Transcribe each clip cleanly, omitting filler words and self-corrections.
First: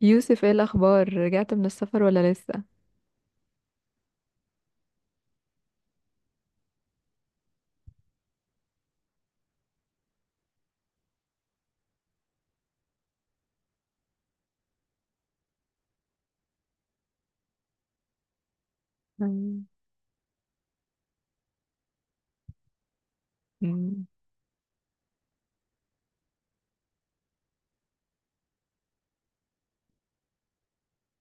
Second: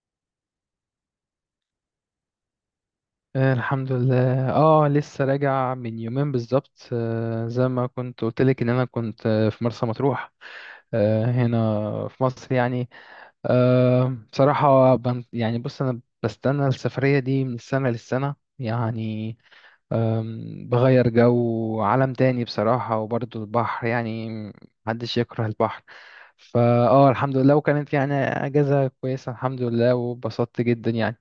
يوسف، ايه الاخبار؟ رجعت من السفر ولا لسه؟ الحمد لله، لسه راجع من يومين بالظبط، زي ما كنت قلت لك ان انا كنت في مرسى مطروح. هنا في مصر يعني. بصراحة، يعني بص، انا بستنى السفرية دي من السنة للسنة يعني. مم. بغير جو عالم تاني بصراحة، وبرضه البحر مم. يعني. محدش يكره البحر. الحمد لله، وكانت يعني اجازة كويسة، الحمد لله، وبسطت جدا يعني.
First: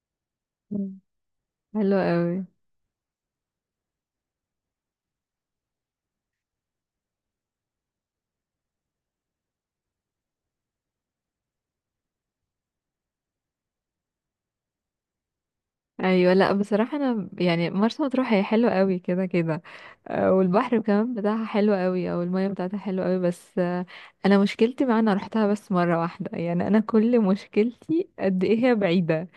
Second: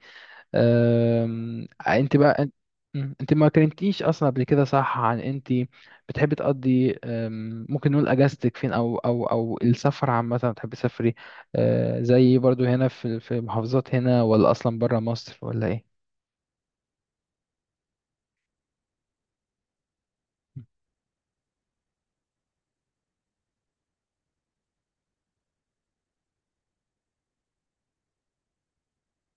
مم. حلو انت قوي. بقى، انت؟ انت ما كلمتنيش اصلا قبل كده، صح؟ عن انت بتحبي تقضي، ممكن نقول اجازتك فين، او السفر عامه بتحبي تسافري؟ زي برضو، هنا في محافظات هنا، ولا اصلا بره مصر، ولا ايه؟ ايوه. لا، بصراحه انا يعني مرسى مطروح هي حلوه قوي كده كده. والبحر كمان بتاعها حلو قوي، او الميه بتاعتها حلوه قوي. بس انا مشكلتي، مع انا روحتها بس مره واحده، يعني انا كل مشكلتي قد ايه هي بعيده.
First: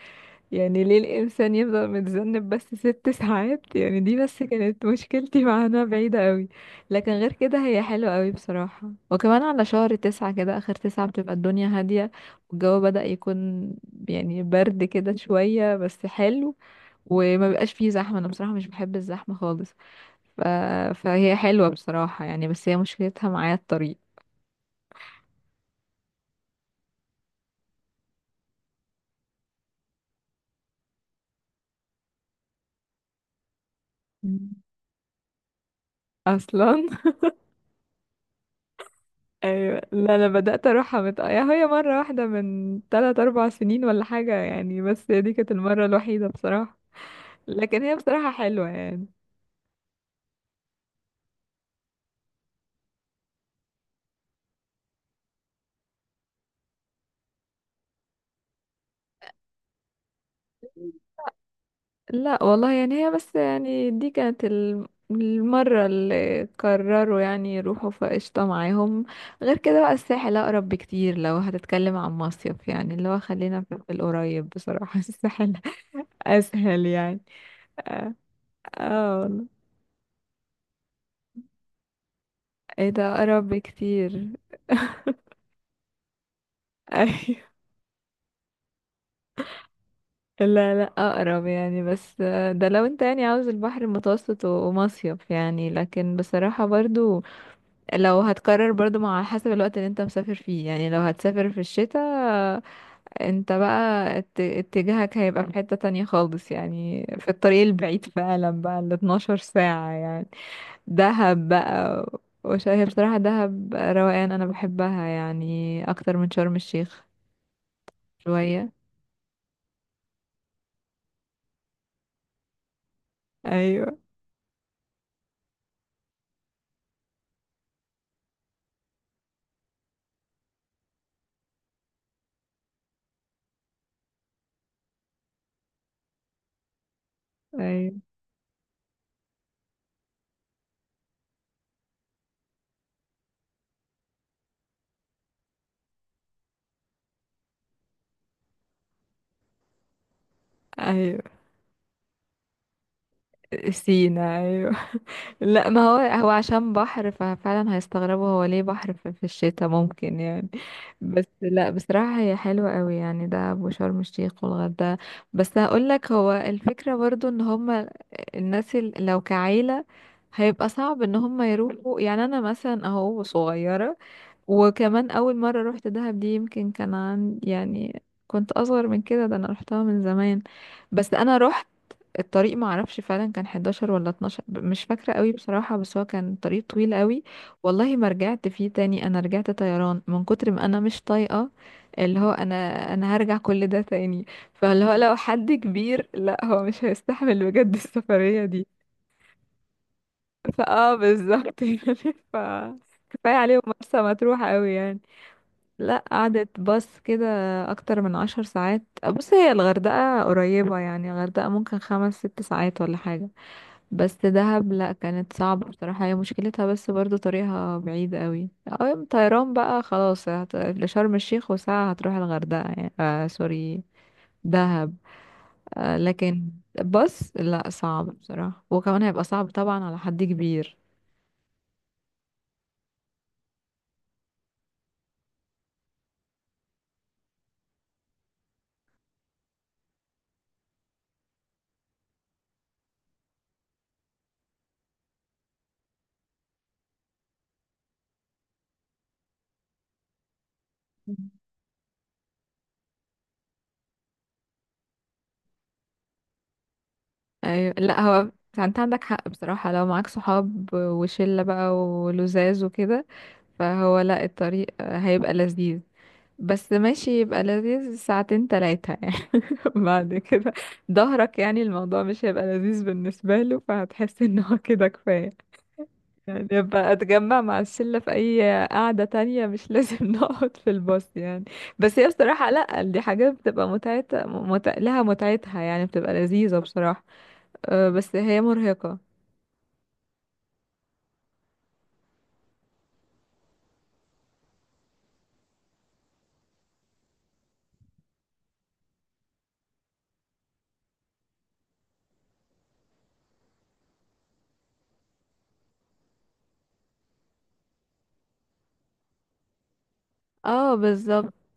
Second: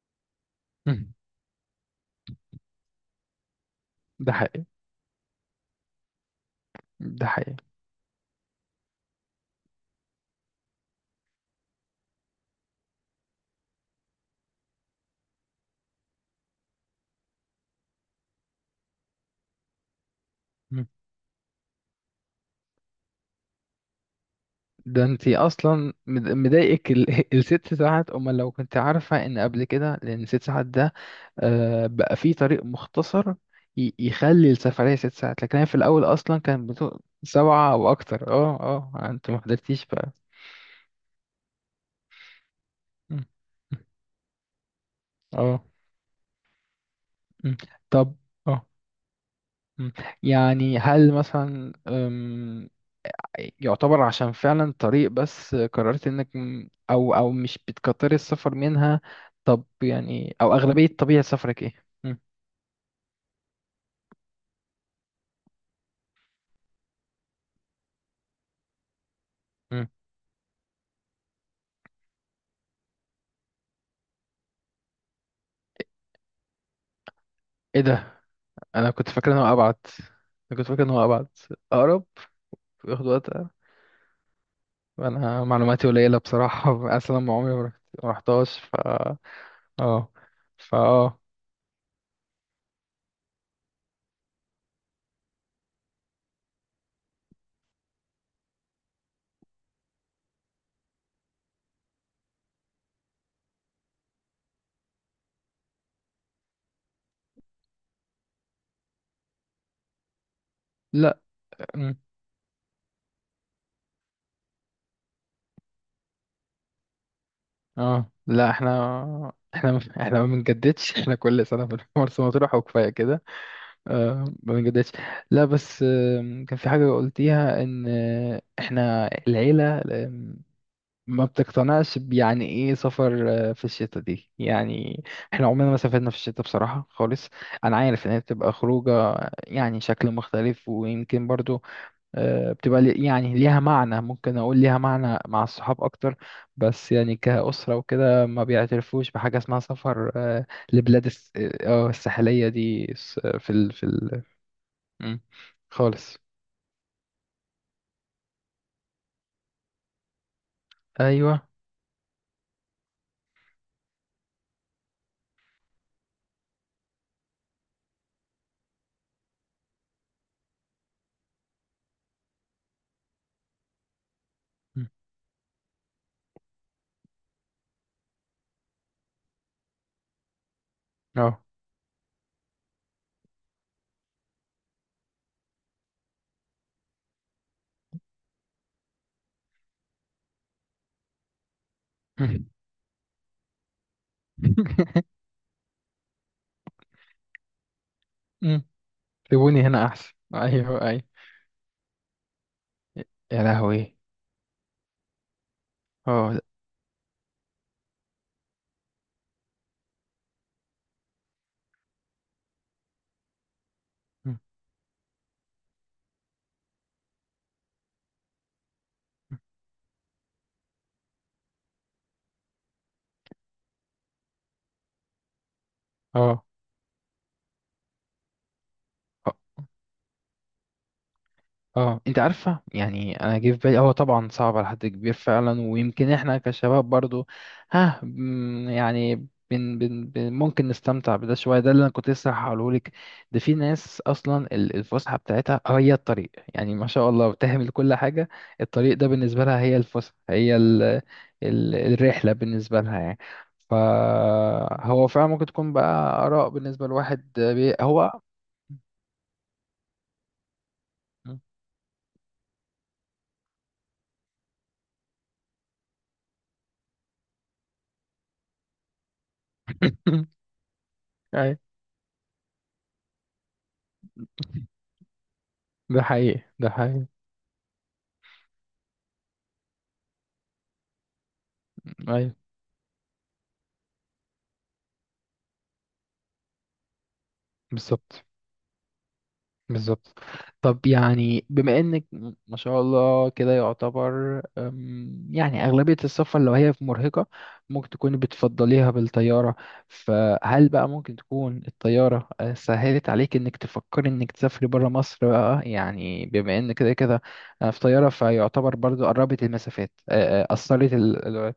يعني ليه مم، الإنسان يفضل متذنب بس 6 ساعات؟ يعني دي ده بس حقيقي. كانت مشكلتي مع إنها بعيدة قوي. لكن ده غير حقيقي. كده هي حلوة قوي بصراحة، وكمان على شهر تسعة كده، آخر تسعة بتبقى الدنيا هادية، والجو بدأ يكون يعني برد كده شوية بس حلو. وما بيبقاش فيه زحمة، أنا بصراحة مش بحب الزحمة خالص. ف... مم. فهي حلوة بصراحة يعني، بس هي مشكلتها معايا الطريق. ده انت اصلا مضايقك الست ساعات، امال لو كنت عارفه ان قبل كده، لان 6 ساعات ده. بقى في طريق مختصر يخلي مم. السفرية 6 ساعات، لكن هي في الأول أصلا كان أصلا. سبعة أو أكتر. اه أنت ما ايوه. حضرتيش بقى. لا انا بدات اروحها يا هي مره واحده من م. 3 4 سنين ولا حاجه يعني، بس هي دي كانت اه. المره الوحيده بصراحه. م. لكن هي طب. بصراحه اه. حلوه يعني. م. يعني هل مثلا، يعتبر عشان فعلا طريق، بس قررت انك او او مش بتكتري السفر منها؟ طب يعني، او اغلبية طبيعة سفرك ايه؟ م. لا والله، يعني هي بس يعني دي كانت المره اللي قرروا يعني يروحوا فقشطه معاهم. غير كده م. بقى الساحل اقرب بكتير، لو هتتكلم عن مصيف يعني، اللي هو خلينا في القريب بصراحه. الساحل اسهل يعني. ايه اه. ده؟ انا كنت آه فاكر ان والله. هو ابعد. انا كنت فاكر ان هو ابعد. اقرب. ايه ياخد ده وقت. اقرب بكتير؟ انا معلوماتي قليله بصراحه، اصلا ما عمري ما رحتهاش، ف... اه. لا، فا لا اه. اقرب يعني. بس ده لو انت يعني عاوز البحر المتوسط و- ومصيف يعني، لكن بصراحة برضو لو هتقرر برضو مع حسب الوقت اللي انت مسافر فيه يعني. لو هتسافر في الشتاء آه، انت بقى اتجاهك هيبقى في حتة تانية خالص يعني، في الطريق البعيد فعلا بقى ال 12 ساعة يعني. لا. دهب أمم. بقى، هي بصراحة دهب روقان، انا بحبها يعني اكتر من شرم الشيخ. اه، لا، شوية. احنا احنا ما بنجددش احنا كل سنه بنروح مرسى مطروح، وكفايه كده. ايوه، آه، ما بنجددش. لا، بس. كان في حاجه قلتيها، ان احنا العيله ما بتقتنعش، يعني ايه سفر في الشتاء دي يعني. احنا عمرنا ما سافرنا في الشتاء بصراحة خالص. انا ايوه، عارف ان هي بتبقى خروجة، يعني شكل مختلف، ويمكن برضو بتبقى يعني ليها معنى، ممكن اقول ليها معنى مع الصحاب اكتر. بس يعني كأسرة وكده ما بيعترفوش بحاجة اسمها سفر، لبلاد ايوه. الساحلية دي، في ال، في ال... سينا أيوه. مم. لا ما هو، خالص. هو عشان بحر ففعلا هيستغربوا هو ليه بحر في الشتاء ممكن يعني. بس ايوه. لا بصراحة هي حلوة قوي يعني، ده أبو شرم الشيخ والغردقة. بس هقول لك، هو الفكرة برضو ان هما الناس لو كعيلة هيبقى صعب ان هما يروحوا. يعني انا مثلا اهو صغيرة، مم. وكمان اول مرة روحت دهب دي يمكن كان عن يعني كنت اصغر من كده، ده انا روحتها من زمان. بس انا اه. روحت الطريق ما اعرفش فعلا كان 11 ولا 12 مش فاكره قوي بصراحه، بس هو كان طريق طويل قوي. والله ما رجعت فيه تاني، انا رجعت طيران من كتر ما انا مش طايقه، اللي هو مم. انا هرجع كل ده تاني. فاللي هو لو حد كبير، لا هو مش هيستحمل بجد السفريه مم. دي. سيبوني هنا احسن، ايوه فاه ايوه. بالظبط يعني. ف كفايه يا عليهم لهوي. مرسى مطروح قوي يعني. لا اه. قعدت باص كده اكتر من 10 ساعات. بص هي الغردقه قريبه يعني، الغردقه ممكن 5 6 ساعات ولا حاجه. بس دهب لا كانت صعبة بصراحة، هي مشكلتها بس برضو طريقها بعيد قوي، او طيران بقى خلاص لشرم الشيخ، وساعة هتروح الغردقة يعني. آه سوري، دهب. آه اه. لكن، بس لا صعب بصراحة، وكمان هيبقى آه. صعب طبعا على حد كبير. اه، انت عارفه، يعني انا جه في بالي هو طبعا صعب على حد كبير فعلا، ويمكن احنا كشباب برضو، ها مم، يعني بن بن بن ممكن نستمتع بده شويه. ده اللي انا كنت لسه هقوله لك. ده في ناس اصلا الفسحه بتاعتها هي الطريق، يعني ما شاء الله بتهمل كل حاجه. الطريق ده بالنسبه لها هي الفسحه، هي ال مم. ال الرحله بالنسبه لها يعني. فهو فعلا ممكن تكون بقى اراء بالنسبه لواحد، أيوة. لا هو. هو انت عندك حق بصراحة، لو معاك صحاب وشلة بقى ولزاز وكده، فهو لا الطريق هيبقى لذيذ. بس ماشي يبقى لذيذ ساعتين تلاتة يعني، بعد كده ظهرك، أي. يعني الموضوع مش هيبقى لذيذ بالنسبة له، فهتحس ان هو كده كفاية. ده حقيقي. يعني ده يبقى حقيقي. اتجمع مع الشلة في اي قعدة تانية، مش لازم نقعد في الباص يعني. بس هي ايوه بصراحة، لا دي حاجات بتبقى متعتها لها متعتها يعني، بتبقى لذيذة بصراحة. بس بالظبط. هي مرهقة. بالظبط. طب يعني، بما انك ما شاء الله كده، يعتبر يعني اغلبية السفر، لو هي في مرهقة، ممكن تكون بتفضليها بالطيارة. فهل بقى ممكن تكون الطيارة سهلت عليك انك تفكري انك تسافري برا مصر بقى، يعني بما ان كده كده في طيارة، فيعتبر برضو قربت المسافات اه اثرت بالظبط.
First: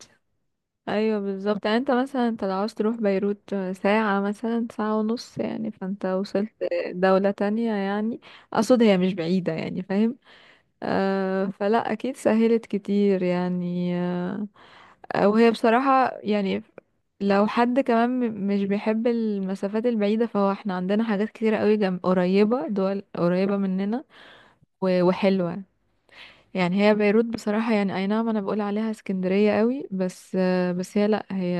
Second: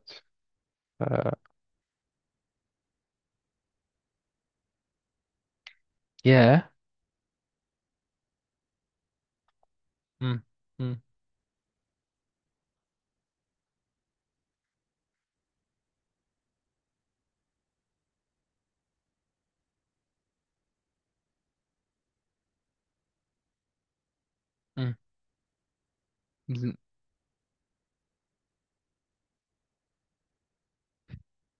ايوه بالظبط يعني. انت مثلا انت لو عاوز تروح بيروت ساعة مثلا ساعة ونص، يعني فانت وصلت ياه. دولة تانية يعني، اقصد هي مش بعيدة يعني، فاهم؟ مم. مم. آه فلا اكيد سهلت كتير يعني وهي بصراحة يعني، لو حد كمان مش بيحب المسافات البعيدة، فهو احنا عندنا حاجات كتيرة قوي جنب، قريبة، دول قريبة مننا مم. وحلوة يعني. هي بيروت بصراحة يعني، اي نعم انا بقول عليها اسكندرية قوي، بس هي لا هي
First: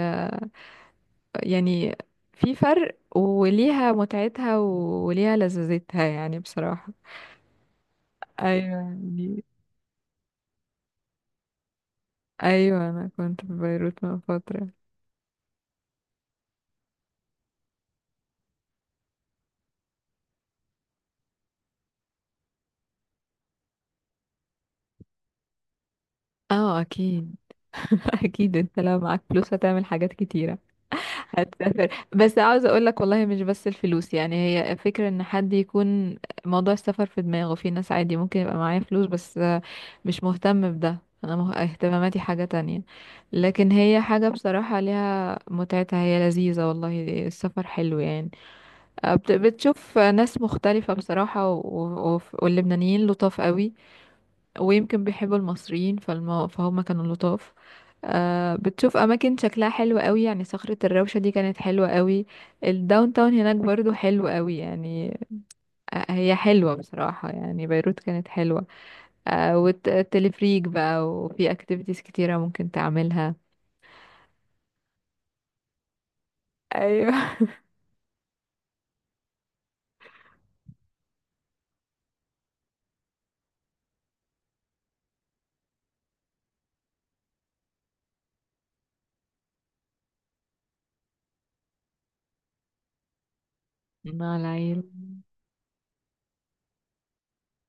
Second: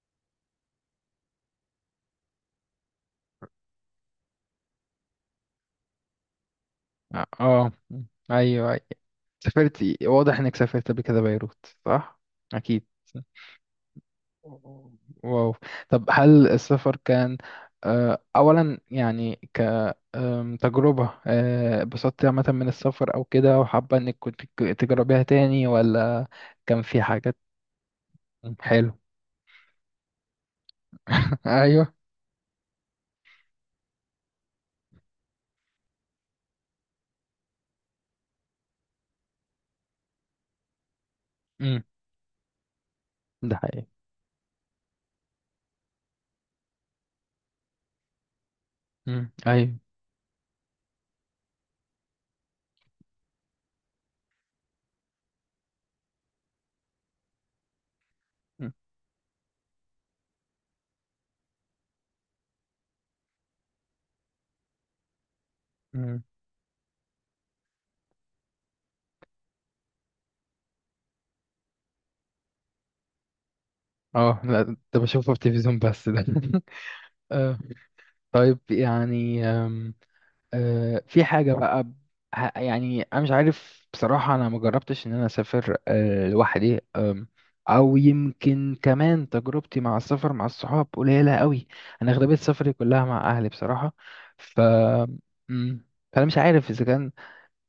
يعني في فرق، وليها متعتها وليها لذذتها يعني بصراحة. اه. مم. ايوه ايوه. يعني. سافرتي، واضح انك سافرت قبل كده بيروت، صح؟ اكيد. ايوه انا كنت في بيروت من فترة. واو. طب هل السفر كان اولا يعني، تجربة اتبسطتي عامة من السفر، او كده، وحابة انك كنت تجربيها تاني، ولا اه كان في اكيد. حاجات؟ مم، اكيد انت حلو. لو معاك فلوس هتعمل حاجات كتيرة، هتسافر. ايوه. بس عاوزة اقولك والله مش بس الفلوس يعني، هي فكرة ان حد يكون موضوع السفر في دماغه. في ناس عادي ممكن يبقى معايا فلوس بس مش مهتم بده. انا امم. اهتماماتي حاجة تانية. ده لكن حقيقي. هي حاجة بصراحة ليها متعتها، هي لذيذة والله، السفر حلو يعني. امم. ايوه. بتشوف ناس مختلفة بصراحة، واللبنانيين لطاف قوي، ويمكن بيحبوا المصريين فهم كانوا لطاف. آه مم. بتشوف اماكن شكلها حلو قوي يعني، صخرة الروشة دي كانت حلوة قوي. الداون تاون هناك برضو حلو قوي يعني. آه مم. هي حلوة بصراحة يعني، بيروت كانت حلوة. آه، والتلفريك بقى، وفي اكتيفيتيز كتيرة ممكن تعملها. اه، لا، ده بشوفه في التلفزيون بس ده ايوه. آه، طيب يعني، في حاجة بقى، يعني أنا مش عارف بصراحة، أنا ما جربتش إن أنا أسافر لوحدي، أو يمكن كمان تجربتي مع السفر مع الصحاب قليلة قوي. أنا أغلبية سفري كلها مع أهلي بصراحة. مع ف... العيلة. مم، فأنا مش عارف إذا كان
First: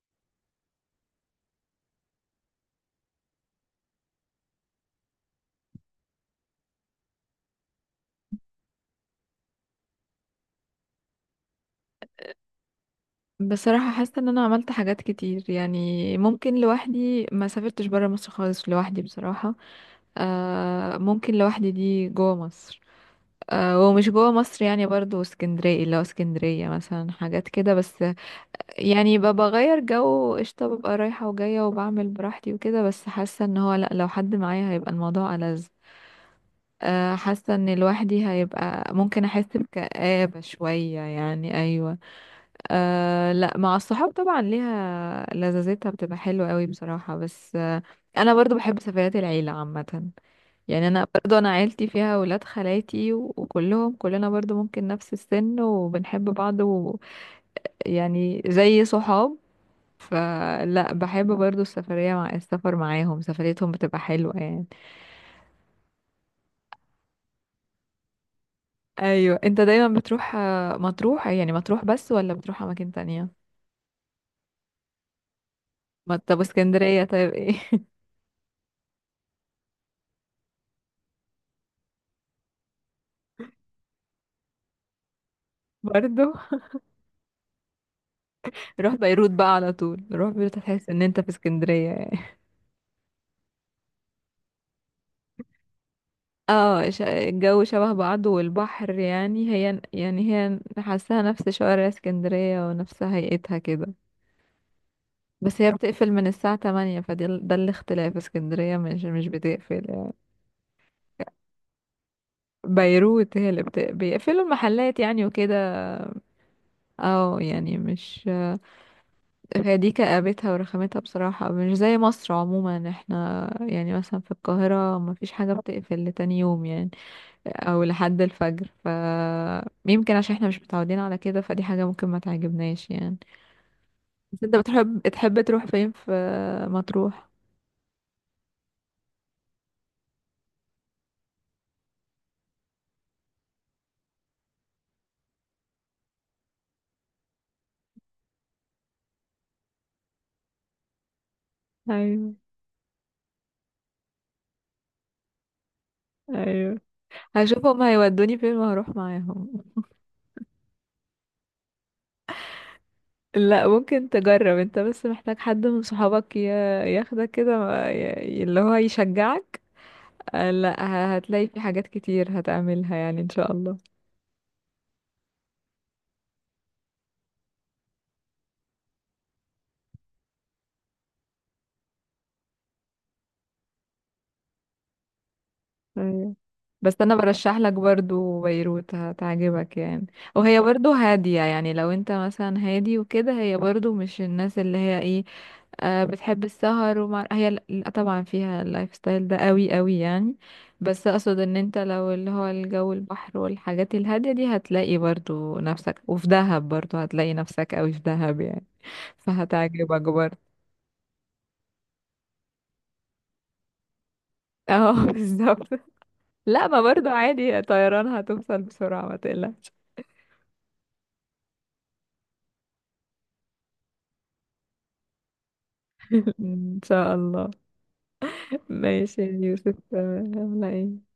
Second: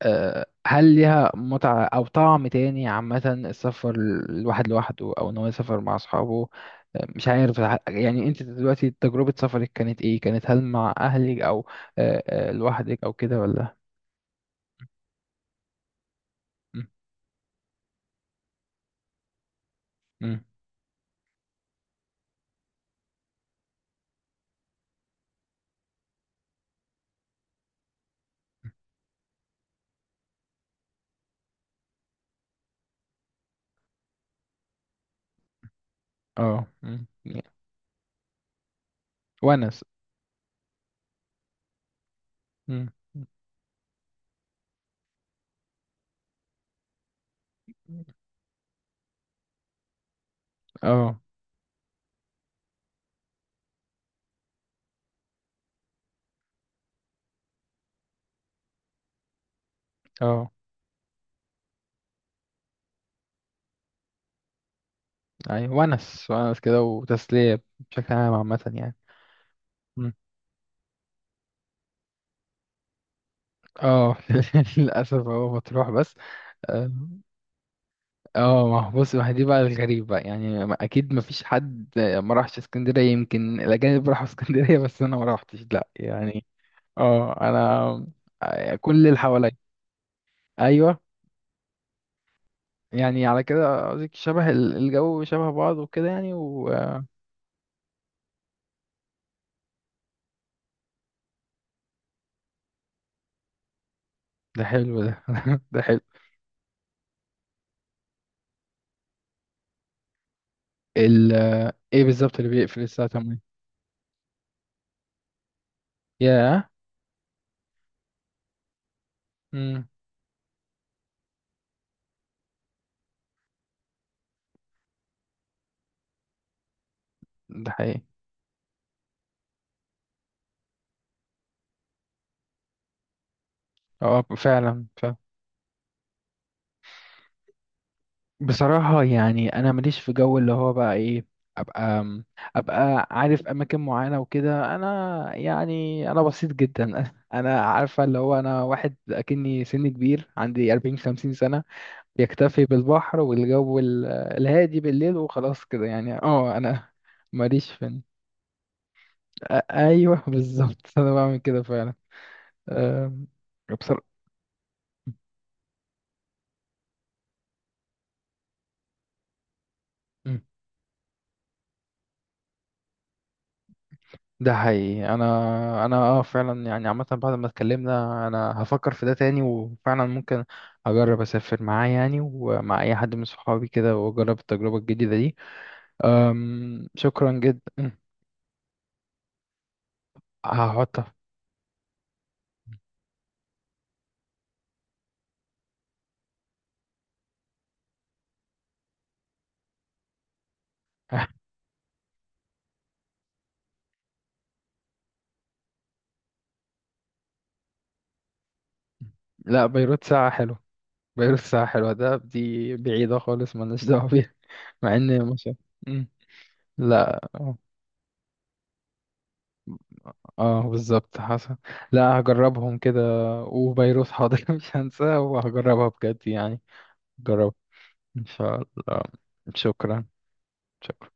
هل ليها متعة أو طعم تاني، عامة السفر الواحد لوحده، أو إن هو يسافر مع أصحابه. مش عارف، يعني أنت دلوقتي تجربة سفرك كانت إيه؟ كانت هل مع أهلك، أو لوحدك، أو كده ولا؟ بصراحة حاسة ان انا عملت حاجات كتير يعني، ممكن م- لوحدي ما سافرتش برا مصر خالص لوحدي بصراحة. م. آه ممكن لوحدي دي جوه مصر. ومش جوه مصر يعني برضو، اسكندرية، اللي هو اسكندرية مثلا حاجات كده بس يعني. ببقى بغير جو قشطة، ببقى رايحة وجاية، وبعمل براحتي وكده. بس حاسة ان هو لأ، لو حد معايا هيبقى الموضوع ألذ. أه. م. حاسة ان لوحدي هيبقى ممكن احس ونس. بكآبة شوية يعني، ايوه. م. أه لا، مع الصحاب طبعا ليها لذاذتها، بتبقى حلوة قوي بصراحة. بس انا برضو بحب سفريات العيلة عامة. يعني انا أه. برضو عيلتي فيها ولاد خالاتي وكلهم، كلنا برضو ممكن نفس السن وبنحب بعض، ويعني زي صحاب، أه. فلا بحب برضو السفرية، مع السفر معاهم سفريتهم بتبقى حلوة يعني. أيوة، ونس ونس كده، وتسلية بشكل عام، عامة يعني. ايوه. انت دايما م. بتروح مطروح يعني، مطروح بس ولا بتروح اماكن تانية؟ أه. للأسف هو مطروح بس. طب آه. اسكندرية طيب، ايه؟ اه، ما هو بص، ما هي دي بقى الغريب بقى، يعني اكيد ما فيش حد ما راحش اسكندريه، يمكن الاجانب راحوا اسكندريه بس انا ما روحتش، لا برضو. يعني. اه، انا روح كل اللي بيروت حواليا. بقى على طول، روح بيروت هتحس ايوه. ان انت في اسكندرية يعني. يعني على كده قصدك شبه الجو شبه بعض وكده، يعني، و... اه الجو شبه بعضه، والبحر يعني، هي يعني هي حاساها نفس شوارع اسكندرية ونفس هيئتها كده. ده حلو، ده بس هي ده حلو. بتقفل من الساعة 8، فده ده الاختلاف. اسكندرية مش بتقفل يعني. ال ايه بالظبط اللي بيقفل الساعه بيروت 8؟ هي اللي بيقفلوا المحلات يعني وكده. ياه. اه يعني، مش هي امم. دي كآبتها ورخامتها بصراحة، مش زي مصر عموما. احنا يعني مثلا في القاهرة مفيش حاجة بتقفل لتاني يوم يعني، ده او حقيقي. لحد الفجر. يمكن عشان احنا مش متعودين على كده، فدي حاجة ممكن ما تعجبناش يعني. اه فعلا، بس انت بتحب فعلا. تحب تروح فين، في مطروح؟ بصراحة يعني أنا ماليش في جو، اللي هو بقى إيه، أبقى أبقى عارف أماكن معينة وكده. أنا يعني أنا بسيط جدا، أنا عارفة اللي هو أنا واحد أكني سني كبير، عندي 40 50 سنة، ايوه، يكتفي بالبحر، والجو الهادي بالليل، وخلاص كده يعني. أه اييوه. أنا هشوف ماليش هما في... هيودوني فين وهروح معاهم. أيوه بالظبط، أنا بعمل كده فعلا. أم، لا ممكن تجرب، انت بس بصراحة محتاج حد من صحابك ياخدك كده، اللي هو يشجعك. لا هتلاقي في حاجات كتير هتعملها يعني ان شاء الله. ده حقيقي. انا اه فعلا، يعني عامه بعد ما اتكلمنا انا هفكر في ده تاني، وفعلا ممكن اجرب اسافر معاه، يعني ومع اي حد من صحابي كده، واجرب التجربه الجديده دي. أيوة. أم، بس انا شكرا برشح لك جدا. برضو بيروت هتعجبك يعني، وهي برضو هحطها. هادية يعني لو انت مثلا هادي وكده. هي برضو مش الناس اللي هي ايه، آه، بتحب السهر. ومع هي لا طبعا فيها اللايف ستايل ده قوي قوي يعني. بس اقصد، ان انت لو اللي هو الجو البحر والحاجات الهادية دي، هتلاقي برضو نفسك، وفي دهب برضو هتلاقي نفسك قوي في دهب يعني، لا، فهتعجبك بيروت ساعه برضو. حلوه. بيروت ساعه حلوه، ده دي بعيده خالص، مالناش دعوه بيها. اه مع ان مش... بالظبط. مم. لا ما برضو لا، اه. عادي، طيران هتوصل بسرعة ما تقلقش. بالظبط حصل. لا، هجربهم كده، وبيروت حاضر مش هنساها، وهجربها بجد يعني. إن شاء الله. جربها. فلا ماشي يا يوسف، شكرا. يلا إيه؟